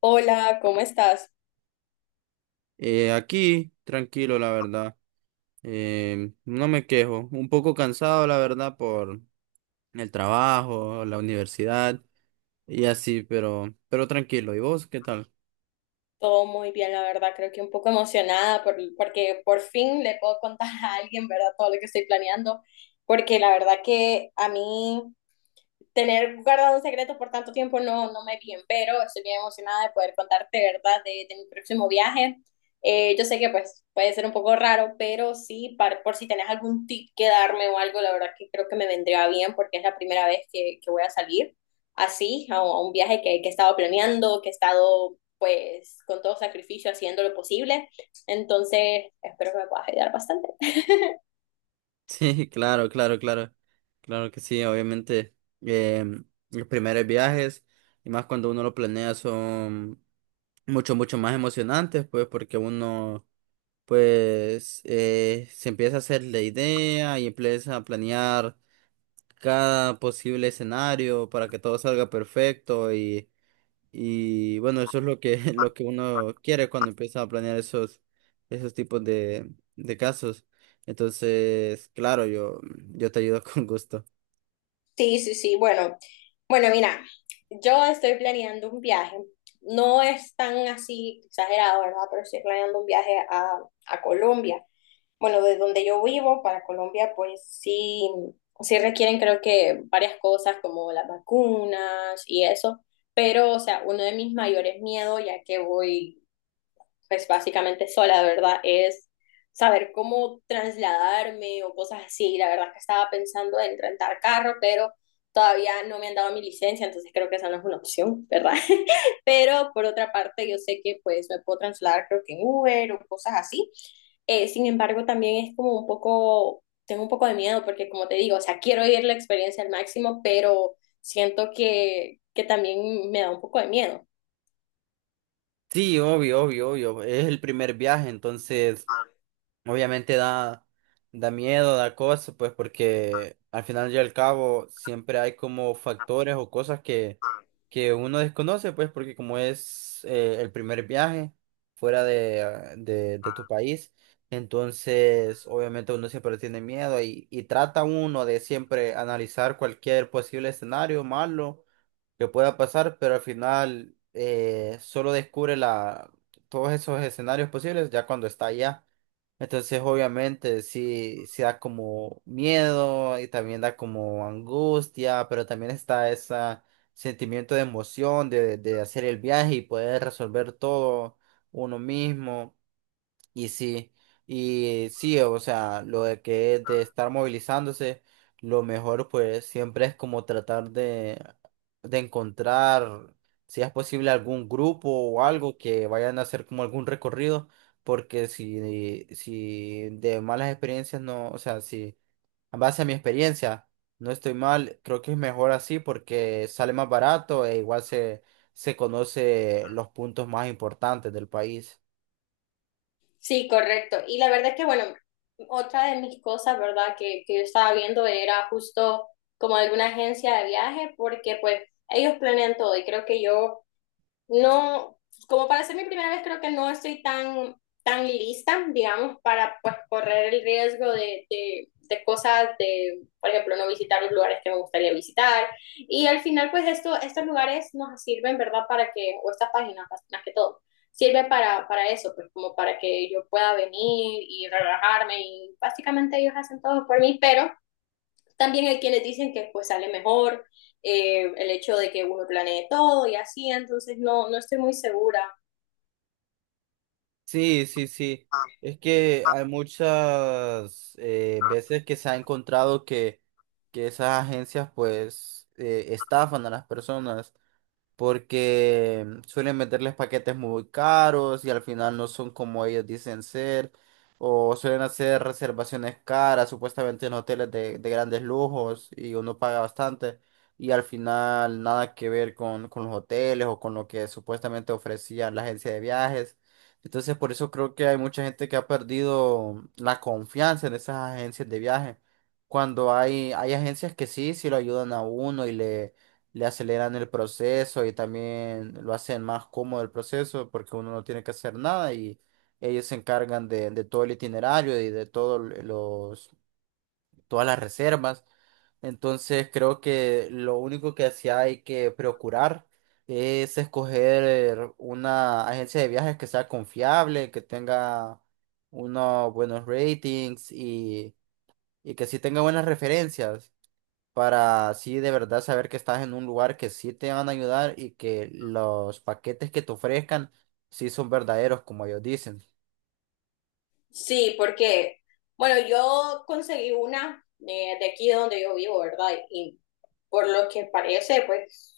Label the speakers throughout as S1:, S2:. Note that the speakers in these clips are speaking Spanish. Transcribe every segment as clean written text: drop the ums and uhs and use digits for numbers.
S1: Hola, ¿cómo estás?
S2: Aquí, tranquilo, la verdad. No me quejo. Un poco cansado, la verdad, por el trabajo, la universidad y así, pero tranquilo. ¿Y vos qué tal?
S1: Todo muy bien, la verdad. Creo que un poco emocionada porque por fin le puedo contar a alguien, ¿verdad? Todo lo que estoy planeando, porque la verdad que a mí tener guardado un secreto por tanto tiempo no me bien, pero estoy bien emocionada de poder contarte, ¿verdad?, de mi próximo viaje. Yo sé que pues puede ser un poco raro, pero sí, por si tenés algún tip que darme o algo, la verdad que creo que me vendría bien porque es la primera vez que voy a salir así, a un viaje que he estado planeando, que he estado pues con todo sacrificio haciendo lo posible. Entonces, espero que me puedas ayudar bastante.
S2: Sí, claro, claro, claro. Claro que sí, obviamente. em, los primeros viajes, y más cuando uno lo planea, son mucho, mucho más emocionantes, pues, porque uno... pues se empieza a hacer la idea y empieza a planear cada posible escenario para que todo salga perfecto y bueno, eso es lo que, lo que uno quiere cuando empieza a planear esos, esos tipos de casos. Entonces, claro, yo te ayudo con gusto.
S1: Sí, sí, sí. Bueno, bueno, mira, yo estoy planeando un viaje. No es tan así exagerado, ¿verdad? Pero estoy planeando un viaje a Colombia. Bueno, de donde yo vivo para Colombia, pues sí, sí requieren creo que varias cosas como las vacunas y eso. Pero, o sea, uno de mis mayores miedos, ya que voy pues básicamente sola, ¿verdad? Es saber cómo trasladarme o cosas así. La verdad es que estaba pensando en rentar carro, pero todavía no me han dado mi licencia, entonces creo que esa no es una opción, ¿verdad? Pero por otra parte, yo sé que pues me puedo trasladar creo que en Uber o cosas así. Sin embargo, también es como un poco, tengo un poco de miedo porque como te digo, o sea, quiero vivir la experiencia al máximo, pero siento que también me da un poco de miedo.
S2: Sí, obvio, obvio, obvio. Es el primer viaje, entonces obviamente da, da miedo, da cosas, pues porque al final y al cabo siempre hay como factores o cosas que uno desconoce, pues porque como es el primer viaje fuera de, ah, de tu país, entonces obviamente uno siempre tiene miedo y trata uno de siempre analizar cualquier posible escenario malo que pueda pasar, pero al final solo descubre la, todos esos escenarios posibles ya cuando está allá. Entonces, obviamente, sí, sí da como miedo y también da como angustia, pero también está ese sentimiento de emoción de hacer el viaje y poder resolver todo uno mismo. Y sí, y sí, o sea, lo de que es de estar movilizándose, lo mejor pues siempre es como tratar de encontrar, si es posible, algún grupo o algo que vayan a hacer como algún recorrido, porque si, si de malas experiencias no, o sea, si a base a mi experiencia no estoy mal, creo que es mejor así porque sale más barato e igual se, se conoce los puntos más importantes del país.
S1: Sí, correcto. Y la verdad es que, bueno, otra de mis cosas, ¿verdad?, que yo estaba viendo era justo como alguna agencia de viaje, porque pues ellos planean todo y creo que yo no, como para ser mi primera vez, creo que no estoy tan, tan lista, digamos, para pues correr el riesgo de cosas, de, por ejemplo, no visitar los lugares que me gustaría visitar. Y al final, pues esto, estos lugares nos sirven, ¿verdad? Para que, o estas páginas más que todo, sirven para eso, pues como para que yo pueda venir y relajarme y básicamente ellos hacen todo por mí, pero también hay quienes dicen que pues sale mejor el hecho de que uno planee todo y así, entonces no, no estoy muy segura.
S2: Sí, sí, sí. Es que hay muchas veces que se ha encontrado que esas agencias pues estafan a las personas porque suelen meterles paquetes muy caros y al final no son como ellos dicen ser, o suelen hacer reservaciones caras, supuestamente en hoteles de grandes lujos y uno paga bastante y al final nada que ver con los hoteles o con lo que supuestamente ofrecía la agencia de viajes. Entonces por eso creo que hay mucha gente que ha perdido la confianza en esas agencias de viaje. Cuando hay agencias que sí, sí lo ayudan a uno y le aceleran el proceso y también lo hacen más cómodo el proceso porque uno no tiene que hacer nada y ellos se encargan de todo el itinerario y de todos los, todas las reservas. Entonces creo que lo único que sí hay que procurar es escoger una agencia de viajes que sea confiable, que tenga unos buenos ratings y que sí tenga buenas referencias para así de verdad saber que estás en un lugar que sí te van a ayudar y que los paquetes que te ofrezcan sí son verdaderos, como ellos dicen.
S1: Sí, porque, bueno, yo conseguí una de aquí donde yo vivo, ¿verdad? Y por lo que parece, pues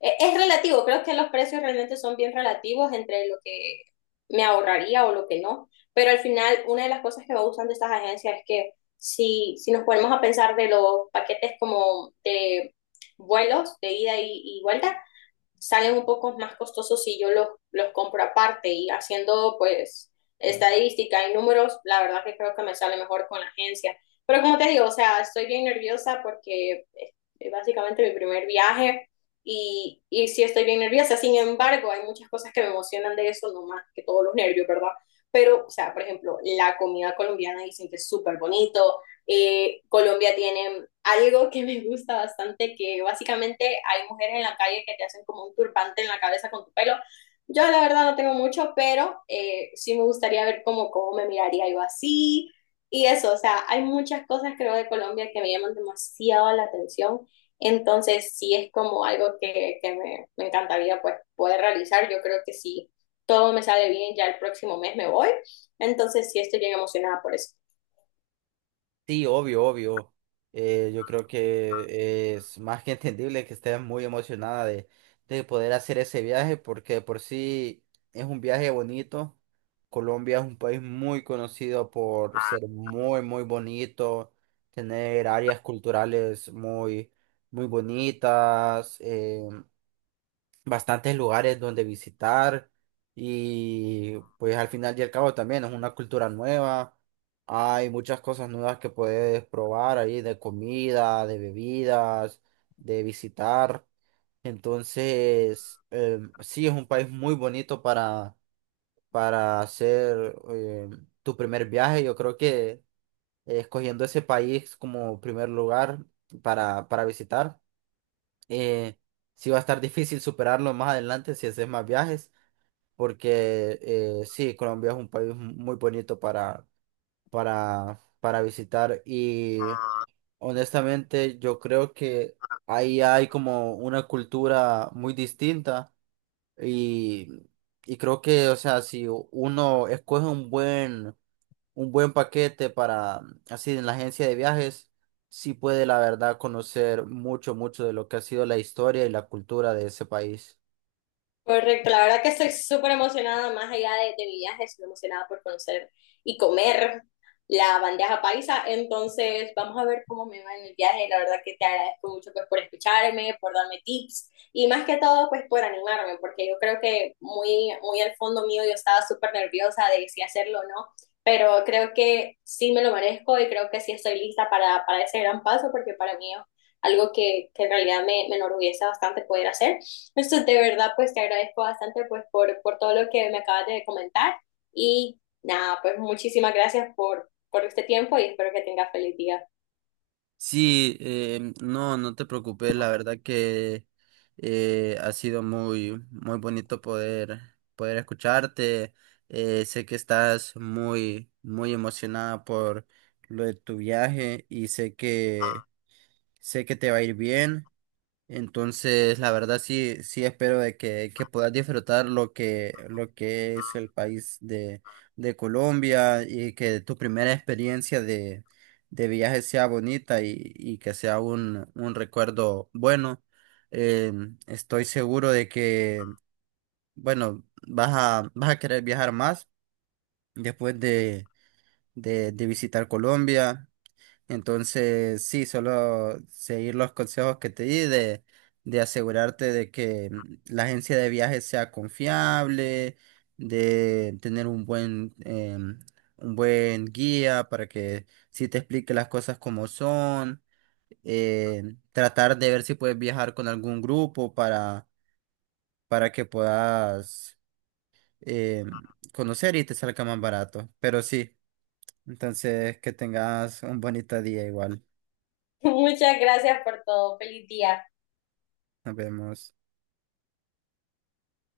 S1: es relativo, creo que los precios realmente son bien relativos entre lo que me ahorraría o lo que no, pero al final una de las cosas que me gustan de estas agencias es que si nos ponemos a pensar de los paquetes como de vuelos de ida y vuelta, salen un poco más costosos si yo los compro aparte y haciendo pues estadística y números, la verdad que creo que me sale mejor con la agencia. Pero como te digo, o sea, estoy bien nerviosa porque es básicamente mi primer viaje y sí estoy bien nerviosa. Sin embargo, hay muchas cosas que me emocionan de eso, no más que todos los nervios, ¿verdad? Pero, o sea, por ejemplo, la comida colombiana dicen que es súper bonito, Colombia tiene algo que me gusta bastante, que básicamente hay mujeres en la calle que te hacen como un turbante en la cabeza con tu pelo. Yo la verdad no tengo mucho, pero sí me gustaría ver cómo me miraría yo así y eso, o sea, hay muchas cosas creo de Colombia que me llaman demasiado la atención, entonces sí es como algo me encantaría pues poder realizar, yo creo que si todo me sale bien, ya el próximo mes me voy, entonces sí estoy bien emocionada por eso.
S2: Sí, obvio, obvio. Yo creo que es más que entendible que estés muy emocionada de poder hacer ese viaje porque de por sí es un viaje bonito. Colombia es un país muy conocido por ser muy, muy bonito, tener áreas culturales muy muy bonitas, bastantes lugares donde visitar y pues al final y al cabo también es una cultura nueva. Hay muchas cosas nuevas que puedes probar ahí de comida, de bebidas, de visitar. Entonces, sí, es un país muy bonito para hacer tu primer viaje. Yo creo que escogiendo ese país como primer lugar para visitar eh, sí va a estar difícil superarlo más adelante si haces más viajes, porque sí, Colombia es un país muy bonito para visitar y honestamente yo creo que ahí hay como una cultura muy distinta y, y creo que, o sea, si uno escoge un buen paquete para, así en la agencia de viajes, sí puede la verdad conocer mucho, mucho de lo que ha sido la historia y la cultura de ese país.
S1: Correcto, la verdad que estoy súper emocionada, más allá de mi viaje, estoy emocionada por conocer y comer la bandeja paisa. Entonces, vamos a ver cómo me va en el viaje. La verdad que te agradezco mucho pues, por escucharme, por darme tips y más que todo, pues por animarme, porque yo creo que muy, muy al fondo mío yo estaba súper nerviosa de si hacerlo o no, pero creo que sí me lo merezco y creo que sí estoy lista para ese gran paso, porque para mí es algo que en realidad me, me enorgullece bastante poder hacer. Eso de verdad, pues te agradezco bastante pues por todo lo que me acabas de comentar y nada, pues muchísimas gracias por este tiempo y espero que tengas feliz día.
S2: Sí, no, no te preocupes, la verdad que ha sido muy, muy bonito poder, poder escucharte. Sé que estás muy, muy emocionada por lo de tu viaje y sé que te va a ir bien. Entonces, la verdad sí, sí espero de que puedas disfrutar lo que es el país de Colombia y que tu primera experiencia de viaje sea bonita y que sea un recuerdo bueno. Eh, estoy seguro de que, bueno, vas a, vas a querer viajar más después de visitar Colombia. Entonces, sí, solo seguir los consejos que te di de asegurarte de que la agencia de viajes sea confiable, de tener un buen, em, un buen guía para que sí te explique las cosas como son, eh, tratar de ver si puedes viajar con algún grupo para que puedas em, conocer y te salga más barato. Pero sí, entonces que tengas un bonito día igual.
S1: Muchas gracias por todo, feliz día.
S2: Nos vemos.